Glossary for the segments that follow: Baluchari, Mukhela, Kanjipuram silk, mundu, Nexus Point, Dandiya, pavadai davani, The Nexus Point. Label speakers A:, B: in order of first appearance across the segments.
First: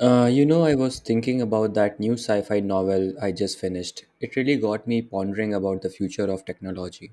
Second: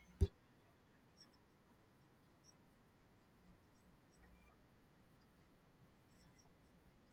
A: I was thinking about that new sci fi novel I just finished. It really got me pondering about the future of technology.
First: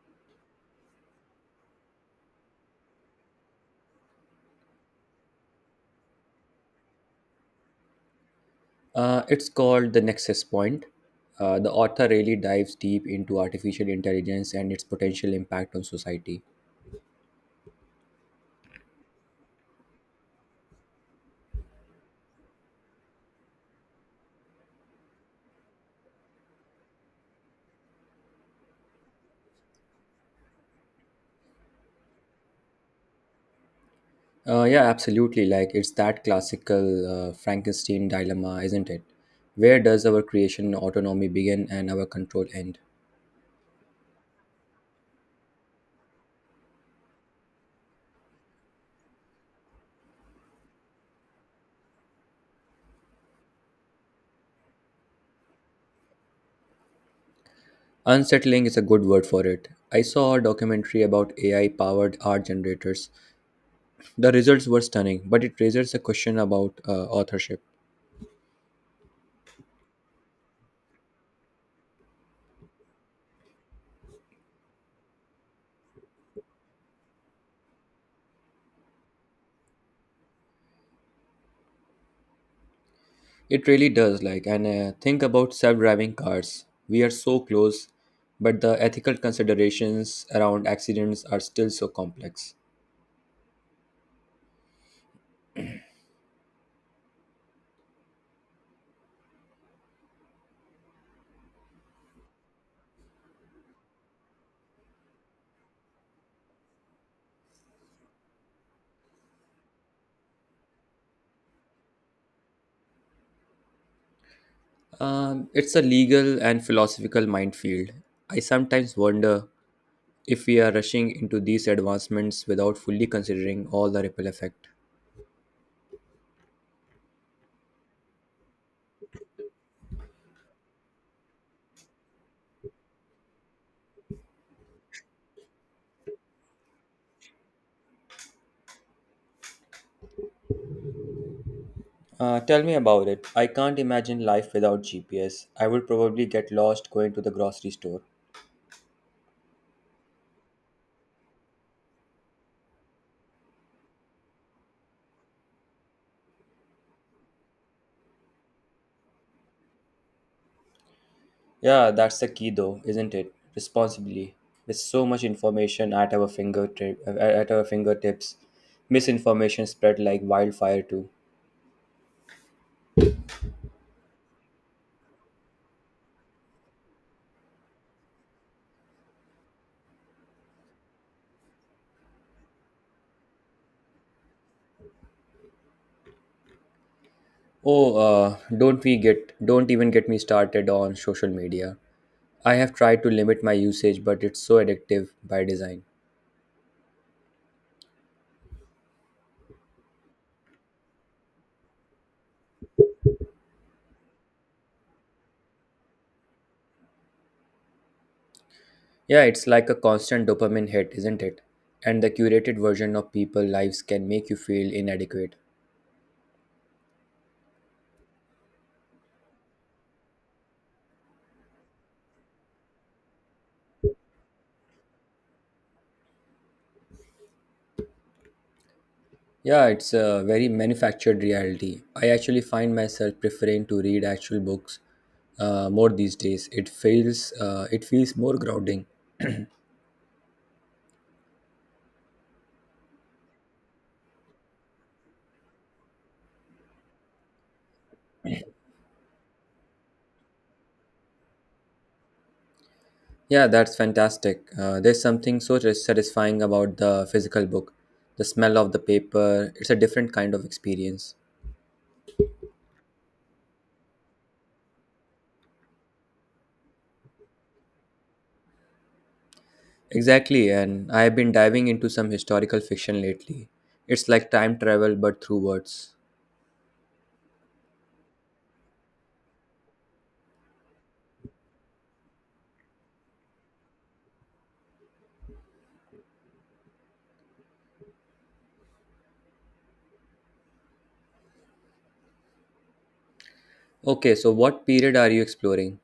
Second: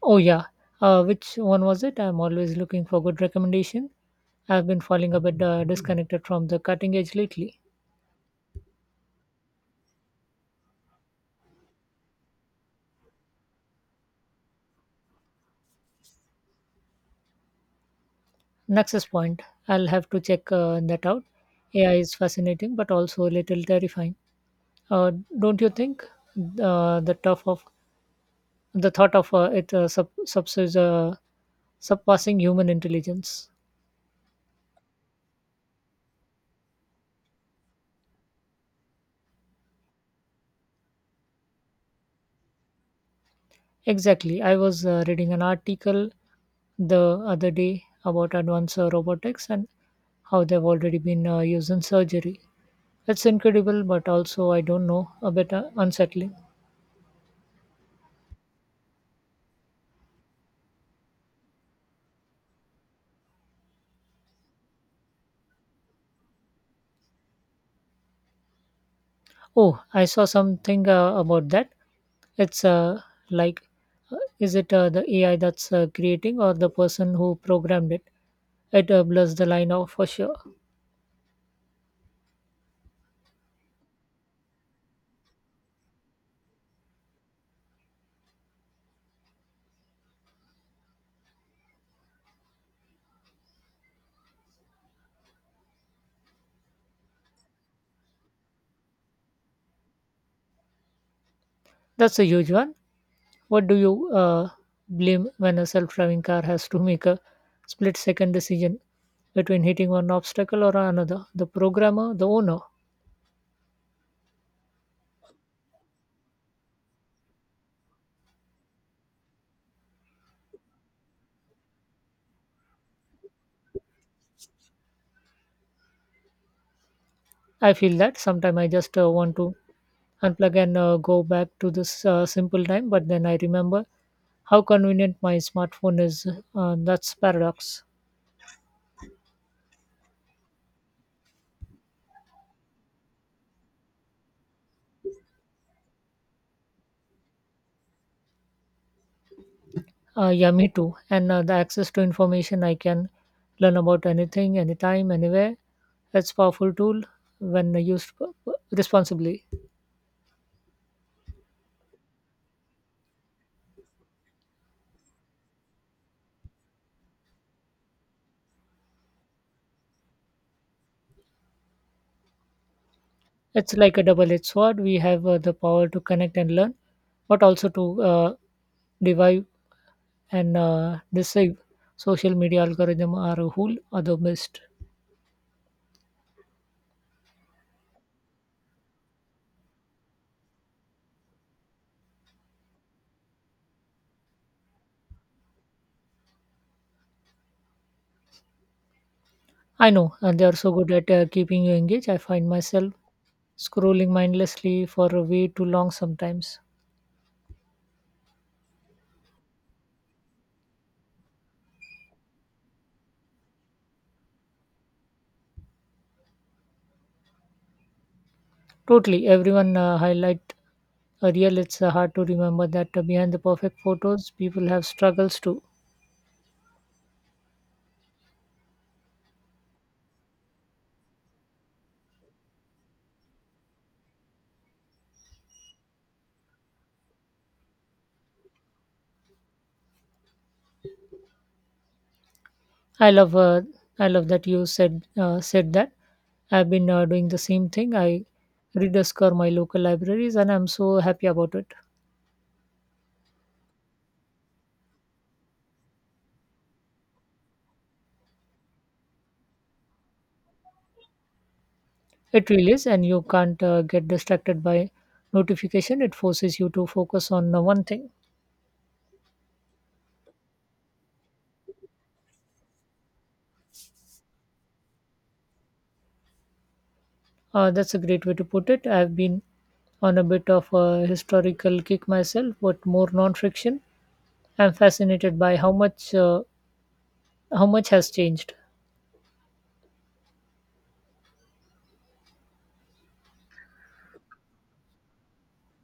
B: Oh yeah, which one was it? I'm always looking for good recommendation. I've been falling a bit disconnected from the cutting edge lately.
A: It's called The Nexus Point. The author really dives deep into artificial intelligence and its potential impact on society.
B: Nexus Point. I'll have to check that out. AI is fascinating, but also a little terrifying. Uh, don't you think? Uh, the tough of the thought of it surpassing human intelligence.
A: Yeah, absolutely. Like, it's that classical Frankenstein dilemma, isn't it? Where does our creation autonomy begin and our control end?
B: Exactly. I was reading an article the other day about advanced robotics and how they've already been used in surgery. It's incredible, but also, I don't know, a bit unsettling.
A: Unsettling is a good word for it. I saw a documentary about AI powered art generators. The results were stunning, but it raises a question about authorship.
B: Oh, I saw something about that. It's like, is it the AI that's creating, or the person who programmed it? It blurs the line out for sure.
A: It really does. Like, and think about self-driving cars. We are so close, but the ethical considerations around accidents are still so complex.
B: That's a huge one. What do you blame when a self driving car has to make a split second decision between hitting one obstacle or another? The programmer, the owner.
A: It's a legal and philosophical minefield. I sometimes wonder if we are rushing into these advancements without fully considering all the ripple effect.
B: I feel that sometimes I just want to unplug and go back to this simple time, but then I remember how convenient my smartphone is. That's paradox.
A: Tell me about it. I can't imagine life without GPS. I would probably get lost going to the grocery store.
B: Yeah, me too, and the access to information, I can learn about anything anytime anywhere. It's powerful tool when used responsibly.
A: Yeah, that's the key though, isn't it? Responsibly. With so much information at our fingertips, misinformation spread like wildfire too.
B: It's like a double-edged sword. We have the power to connect and learn, but also to divide and deceive. Social media algorithm are a whole other beast.
A: Oh, uh, don't even get me started on social media. I have tried to limit my usage, but it's so addictive by design.
B: I know, and they are so good at keeping you engaged. I find myself scrolling mindlessly for way too long sometimes.
A: Yeah, it's like a constant dopamine hit, isn't it? And the curated version of people lives can make you feel inadequate.
B: Totally, everyone highlight a real. It's hard to remember that behind the perfect photos, people have struggles too.
A: Yeah, it's a very manufactured reality. I actually find myself preferring to read actual books more these days. It feels it feels more grounding.
B: I love, uh, I love that you said said that. I've been doing the same thing. I rediscover my local libraries, and I'm so happy about it.
A: Yeah, that's fantastic. There's something so satisfying about the physical book. The smell of the paper, it's a different kind of experience.
B: It really is, and you can't get distracted by notification. It forces you to focus on one thing.
A: Exactly, and I have been diving into some historical fiction lately. It's like time travel but through words.
B: That's a great way to put it. I've been on a bit of a historical kick myself, but more non-fiction. I'm fascinated by how much has changed.
A: Okay, so what period are you exploring?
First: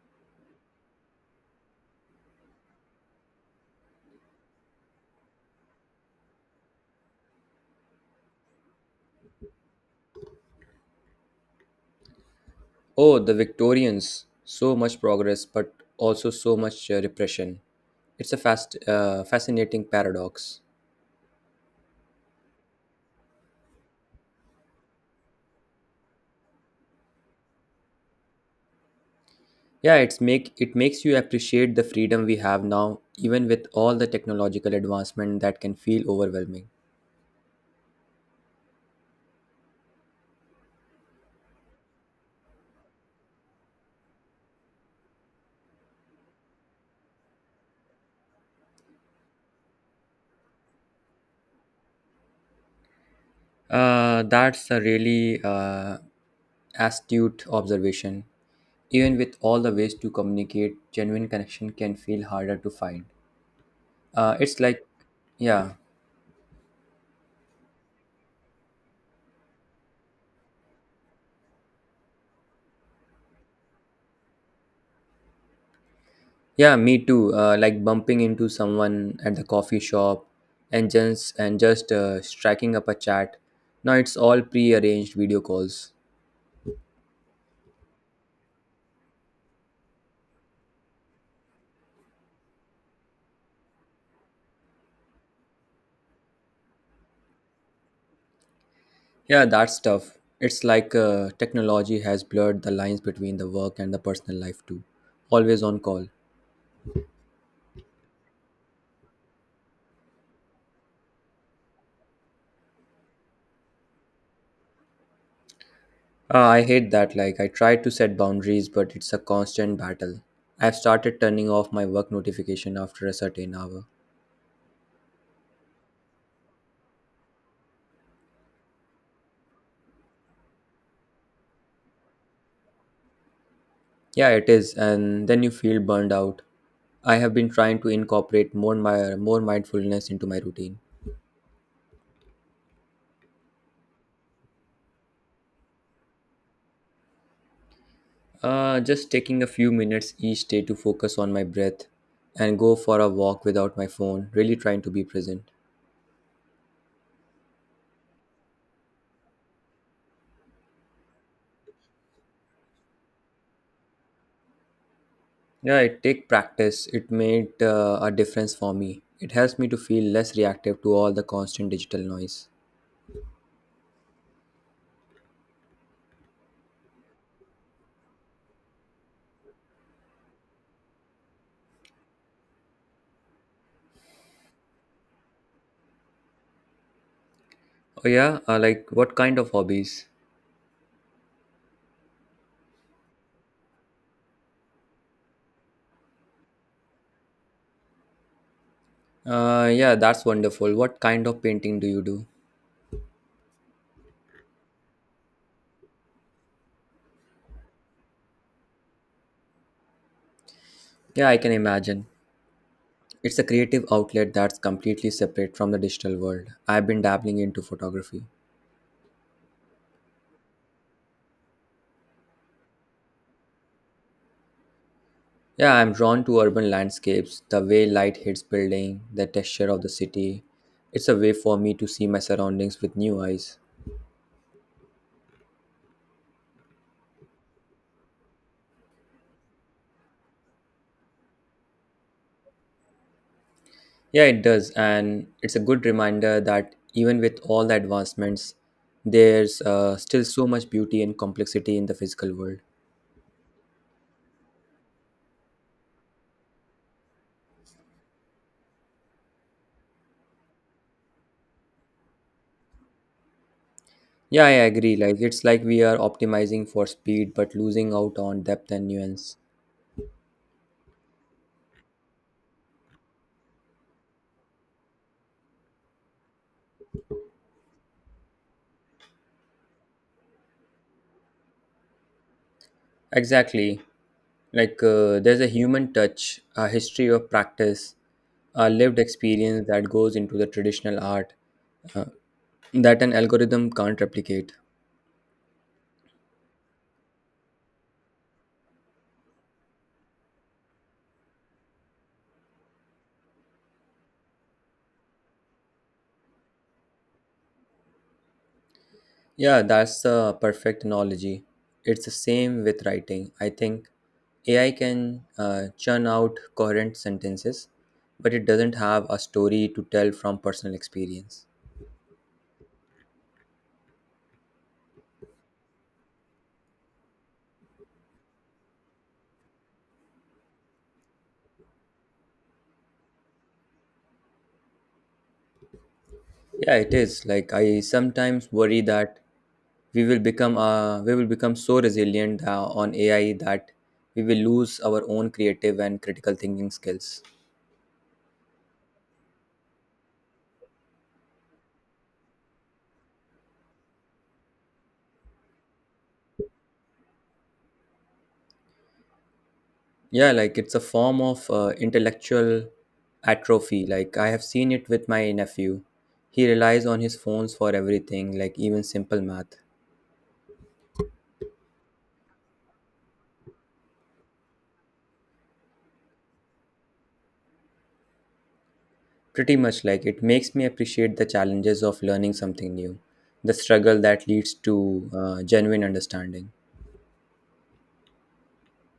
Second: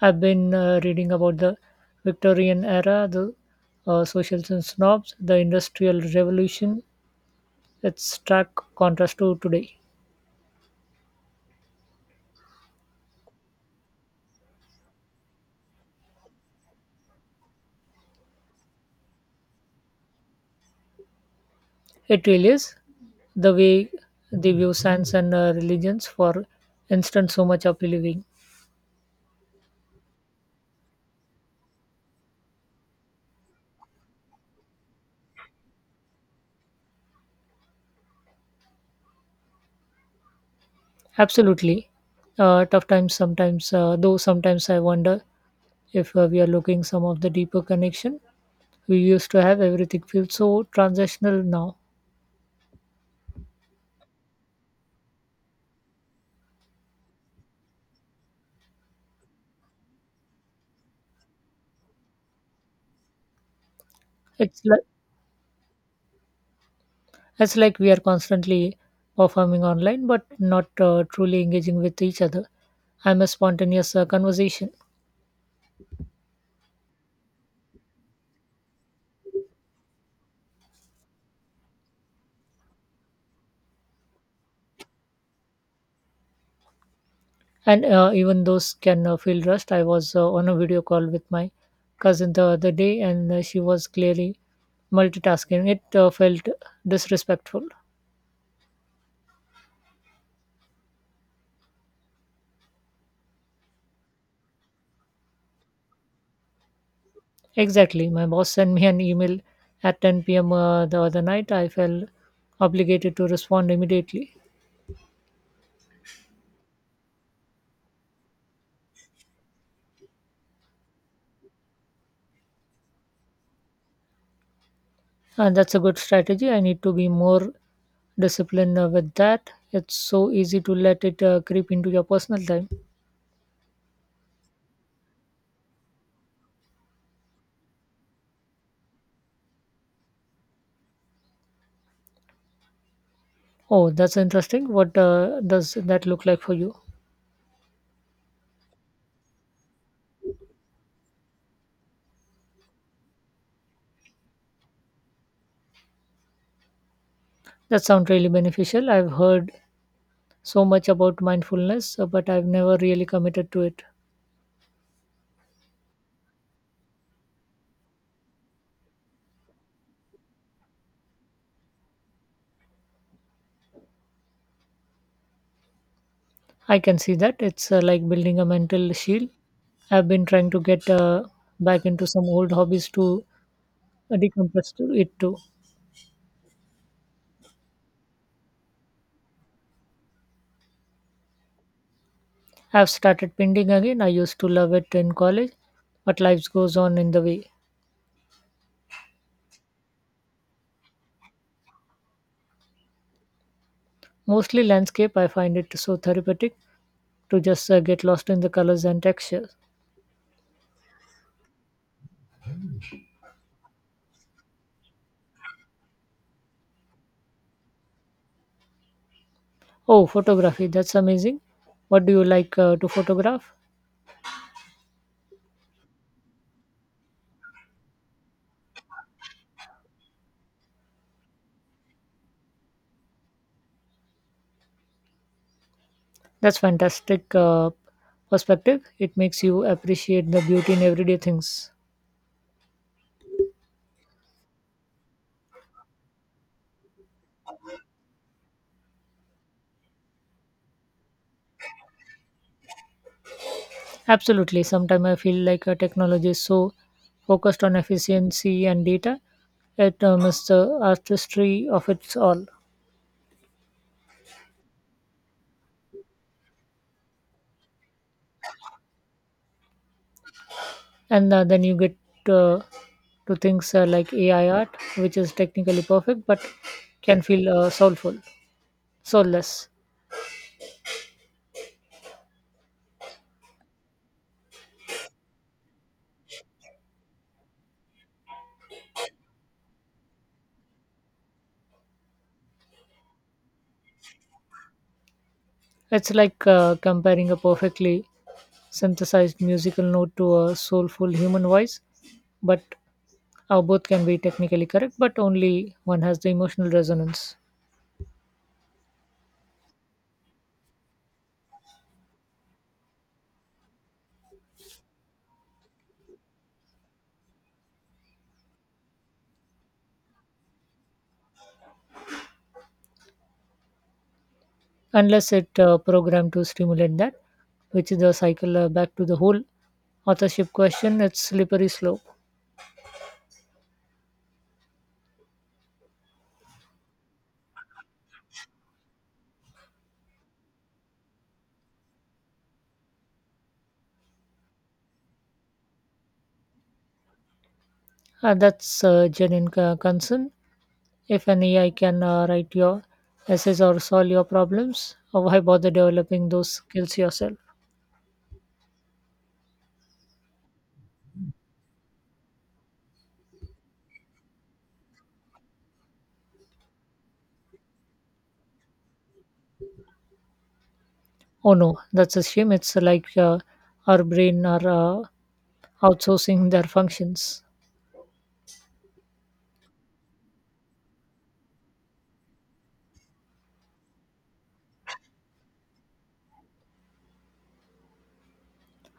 B: I've been reading about the Victorian era, the socials and snobs, the Industrial Revolution. It's stark contrast to today.
A: Oh, the Victorians. So much progress, but also so much repression. It's a fascinating paradox.
B: It really is the way they view science and religions. For instance, so much of living.
A: Yeah, it makes you appreciate the freedom we have now, even with all the technological advancement that can feel overwhelming.
B: Absolutely, tough times sometimes. Though sometimes I wonder if we are looking some of the deeper connection we used to have. Everything feels so transactional now.
A: That's a really astute observation. Even with all the ways to communicate, genuine connection can feel harder to find. Uh, it's
B: it's like
A: like, yeah.
B: it's like we are constantly performing online, but not truly engaging with each other. I'm a spontaneous conversation.
A: Yeah, me too. Like bumping into someone at the coffee shop and just striking up a chat. Now it's all pre-arranged video calls.
B: And even those can feel rushed. I was on a video call with my cousin the other day, and she was clearly multitasking. It felt disrespectful.
A: Yeah, that's tough. It's like technology has blurred the lines between the work and the personal life too. Always on call.
B: Exactly. My boss sent me an email at 10 p.m. The other night. I felt obligated to respond immediately.
A: I hate that. Like, I try to set boundaries, but it's a constant battle. I've started turning off my work notification after a certain hour.
B: And that's a good strategy. I need to be more disciplined with that. It's so easy to let it creep into your personal time.
A: Yeah, it is, and then you feel burned out. I have been trying to incorporate more mindfulness into my routine.
B: Oh, that's interesting. What does that look like for you?
A: Just taking a few minutes each day to focus on my breath and go for a walk without my phone, really trying to be present.
B: That sounds really beneficial. I've heard so much about mindfulness, but I've never really committed to it.
A: Yeah, it take practice. It made a difference for me. It helps me to feel less reactive to all the constant digital noise.
B: I can see that. It's like building a mental shield. I've been trying to get back into some old hobbies to decompress to it too.
A: Oh yeah, like what kind of hobbies?
B: I've started painting again. I used to love it in college, but life goes on in the way.
A: Yeah, that's wonderful. What kind of painting do you do?
B: Mostly landscape. I find it so therapeutic to just get lost in the colors and textures.
A: Yeah, I can imagine. It's a creative outlet that's completely separate from the digital world. I've been dabbling into photography.
B: Oh, photography. That's amazing. What do you like to photograph?
A: Yeah, I'm drawn to urban landscapes, the way light hits building, the texture of the city. It's a way for me to see my surroundings with new eyes.
B: That's fantastic perspective. It makes you appreciate the beauty in everyday things.
A: Yeah, it does, and it's a good reminder that even with all the advancements, there's still so much beauty and complexity in the physical world.
B: Absolutely. Sometimes I feel like technology is so focused on efficiency and data, it misses the artistry of its all.
A: Yeah, I agree. Like, it's like we are optimizing for speed but losing out on depth and nuance.
B: And then you get uh, to things like AI art, which is technically perfect but can feel soulful, soulless.
A: Exactly. Like, there's a human touch, a history of practice, a lived experience that goes into the traditional art that an algorithm can't replicate.
B: It's like comparing a perfectly synthesized musical note to a soulful human voice, but both can be technically correct, but only one has the emotional resonance.
A: Yeah, that's a perfect analogy. It's the same with writing, I think. AI can churn out coherent sentences, but it doesn't have a story to tell from personal experience.
B: Unless it programmed to stimulate that, which is the cycle back to the whole authorship question. It's slippery slope.
A: Yeah, it is. Like, I sometimes worry that we will become so resilient on AI that we will lose our own creative and critical thinking skills.
B: That's a genuine concern. If an AI can write your essays or solve your problems, why bother developing those skills yourself?
A: Yeah, like it's a form of intellectual atrophy. Like, I have seen it with my nephew. He relies on his phones for everything, like even simple math.
B: Oh no, that's a shame. It's like our brain are uh, outsourcing their functions.
A: Pretty much. Like, it makes me appreciate the challenges of learning something new, the struggle that leads to genuine understanding.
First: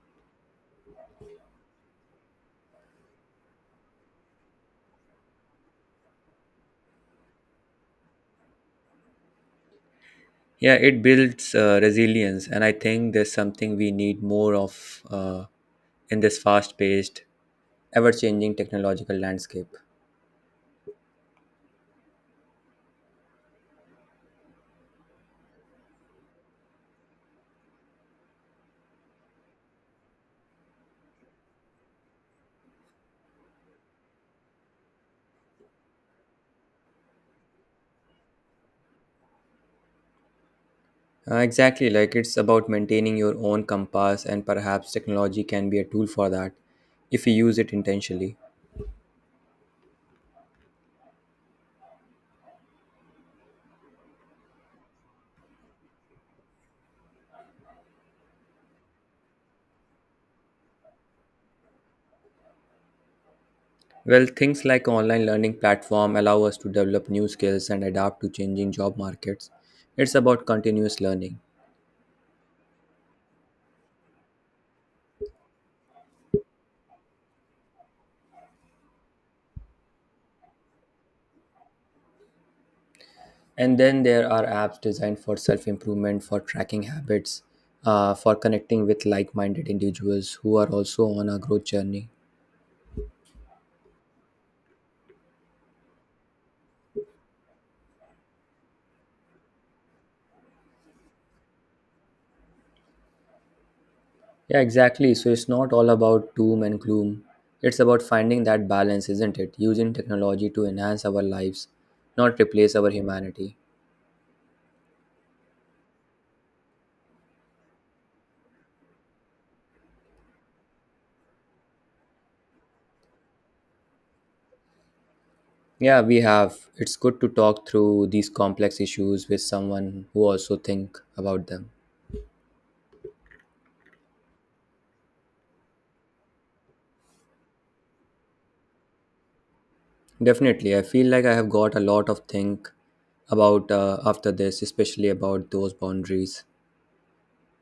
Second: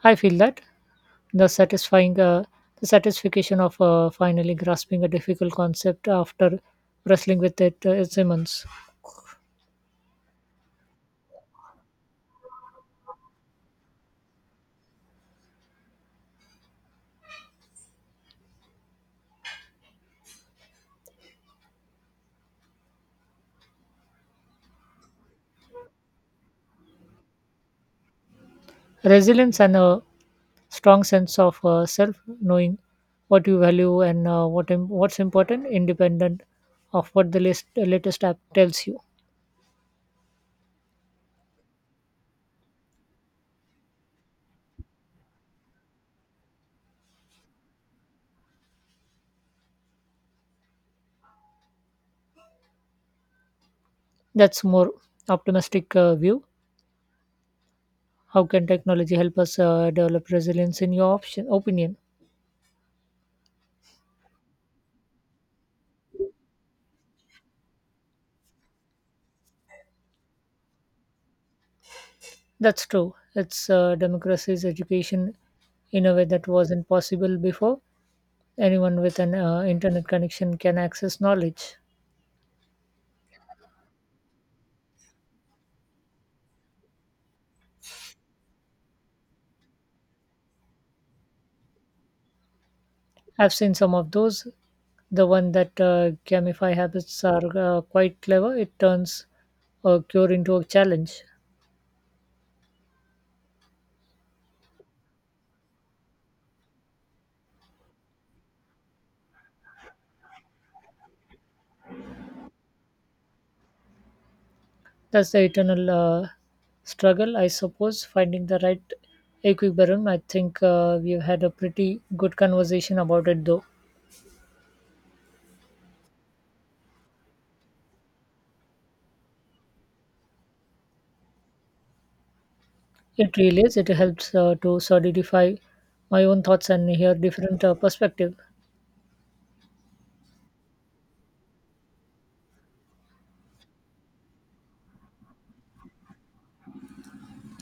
B: I feel that the satisfying uh, the satisfaction of finally grasping a difficult concept after wrestling with it is immense.
A: Yeah, it builds resilience, and I think there's something we need more of in this fast paced, ever changing technological landscape.
B: Resilience and a strong sense of self, knowing what you value and what's important, independent of what the latest app tells you.
A: Exactly. Like, it's about maintaining your own compass, and perhaps technology can be a tool for that if you use it intentionally.
B: That's more optimistic view. How can technology help us develop resilience? In your option opinion,
A: Well, things like online learning platform allow us to develop new skills and adapt to changing job markets. It's about continuous learning.
B: that's true. It's democracy's education in a way that wasn't possible before. Anyone with an internet connection can access knowledge.
A: And then there are apps designed for self improvement, for tracking habits, for connecting with like minded individuals who are also on a growth journey.
B: I've seen some of those. The one that gamify habits are quite clever. It turns a cure into a challenge.
A: Yeah, exactly. So it's not all about doom and gloom. It's about finding that balance, isn't it? Using technology to enhance our lives, not replace our humanity.
B: That's the eternal struggle, I suppose, finding the right equilibrium. I think we've had a pretty good conversation about it, though.
A: Yeah, we have. It's good to talk through these complex issues with someone who also think about them.
B: It really is. It helps to solidify my own thoughts and hear different perspectives.
A: Definitely, I feel like I have got a lot of think about after this, especially about those boundaries.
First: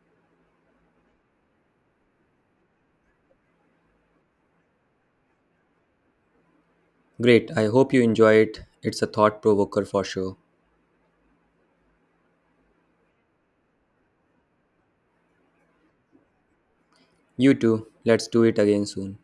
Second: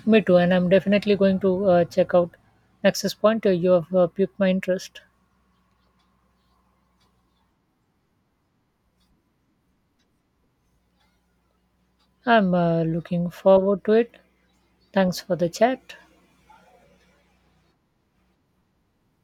B: Me too, and I'm definitely going to check out Nexus Point. You have piqued my interest.
A: Great, I hope you enjoy it. It's a thought provoker for sure.
B: I'm looking forward to it. Thanks for the chat.
A: You too. Let's do it again soon.